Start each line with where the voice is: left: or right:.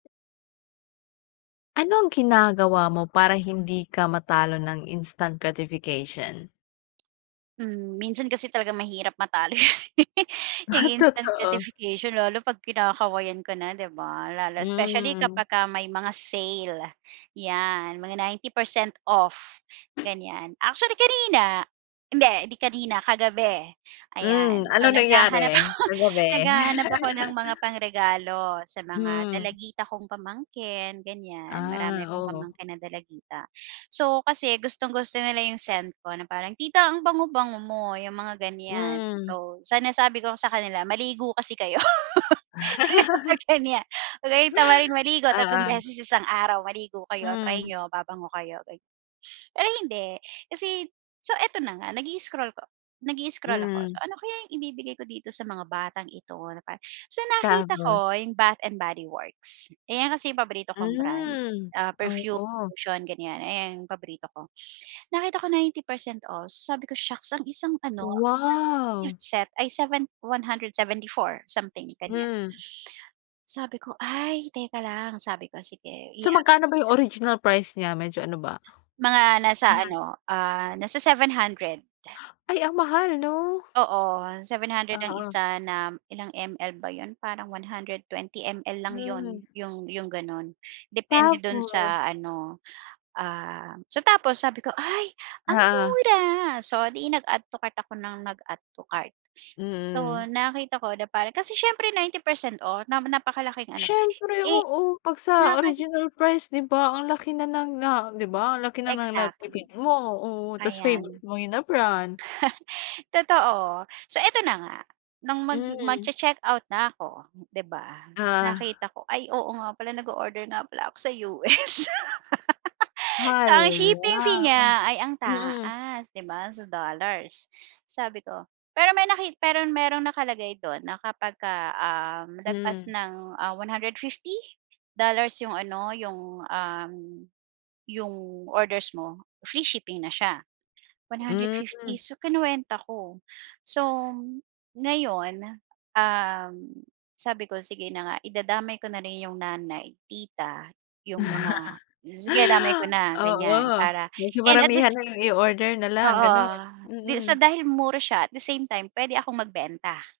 left: Ano ang ginagawa mo para hindi ka matalo ng instant gratification?
right: Hmm minsan kasi talaga mahirap matalo. Instant
left: Totoo.
right: gratification lalo pag kinakawayan ka na 'di ba? Lalo specially
left: Hmm.
right: kapag ka may mga sale, 'yan mga 90% off, ganyan actually kanina, hindi 'di kanina kagabi, ayan
left: Hmm,
right: so
left: anong
right: naghahanap
left: nangyari,
right: ako,
left: kagabi?
right: naghahanap ako ng mga pangregalo sa mga
left: Hmm.
right: dalagita kong pamangkin ganyan marami
left: Ah,
right: akong
left: oo.
right: pamangkin ng dalagita. So kasi gustong-gusto nila yung scent ko na parang tita ang bango bango mo yung mga ganyan
left: Hmm.
right: so sa nasabi ko sa kanila maligo kasi kayo mga ganyan, wag kayong tamaring maligo 3
left: Ah, ah.
right: beses isang araw maligo kayo try
left: Hmm.
right: n'yo babango kayo gan pero hindi kasi, so eto na nga nag-i-scroll ko, nag-i-scroll ako so
left: Hmm.
right: ano kaya yung ibibigay ko dito sa mga batang ito na pa so nakita
left: Tapos?
right: ko yung Bath and Body Works, ayan kasi yung paborito kong brand,
left: Hmm.
right: ah, perfume,
left: Oo.
right: lotion, ganyan ayun yung paborito ko, nakita ko 90% off, sabi ko shocks ang isang ano ang isang
left: Wow.
right: set ay 7 174 something ganyan.
left: Hmm.
right: Sabi ko ay teka lang, sabi ko sige i.
left: So
right: [unintelligible]
left: magkano ba yung original price nya medyo ano ba?
right: Mga nasa
left: [unintelligible]
right: ano, ah, nasa 700.
left: Ay ang mahal 'no?
right: Oo, 700 ang
left: Oo.
right: isa na ilang ML ba yun? Parang 120mL lang
left: Hmm.
right: yun, yung yung ganon, depende dun sa
left: Tapos.
right: ano, ah so tapos sabi ko ay ang
left: Oo.
right: mura! So di nag add to cart ako ng nag add to cart, so
left: Mm.
right: nakita ko na paran kasi siyempre 90% off na napakalaking ano,
left: Siyempre,
right: eh.
left: oo pag sa
right: [unintelligible]
left: original price di ba? Ang laki na ng na di ba? Ang laki na ng
right: Exactly.
left: natipid mo, oo tas
right: Ayan.
left: favourite mo yun na brand.
right: Totoo, so eto na nga, nung mag
left: Hmm.
right: magche-checkout na ako, di ba?
left: Ah.
right: Nakita ko ay oo nga pala nag-oorder nga pala ako sa US. So ang shipping fee
left: Hala.
right: niya ay ang
left: Mm.
right: taas 'di ba? So dollars, sabi ko, pero may naki pero merong nakalagay dun na kapag um lagpas
left: Hmm.
right: ng, ah, 150 dollars yung ano, yung, um, yung orders mo, free shipping na siya, 150
left: Hmm.
right: so kinuwenta ko. So ngayon, um, sabi ko sige na nga idadamay ko na rin yung nanay, tita, yung mga sige damay ko na
left: Oo,
right: ganyan para
left: medyo
right: and at
left: maramihan na
right: least.
left: lang yung i-order na lang ganon,
right: Oo, di sa
left: mm.
right: dahil mura siya at the same time pwede akong magbenta.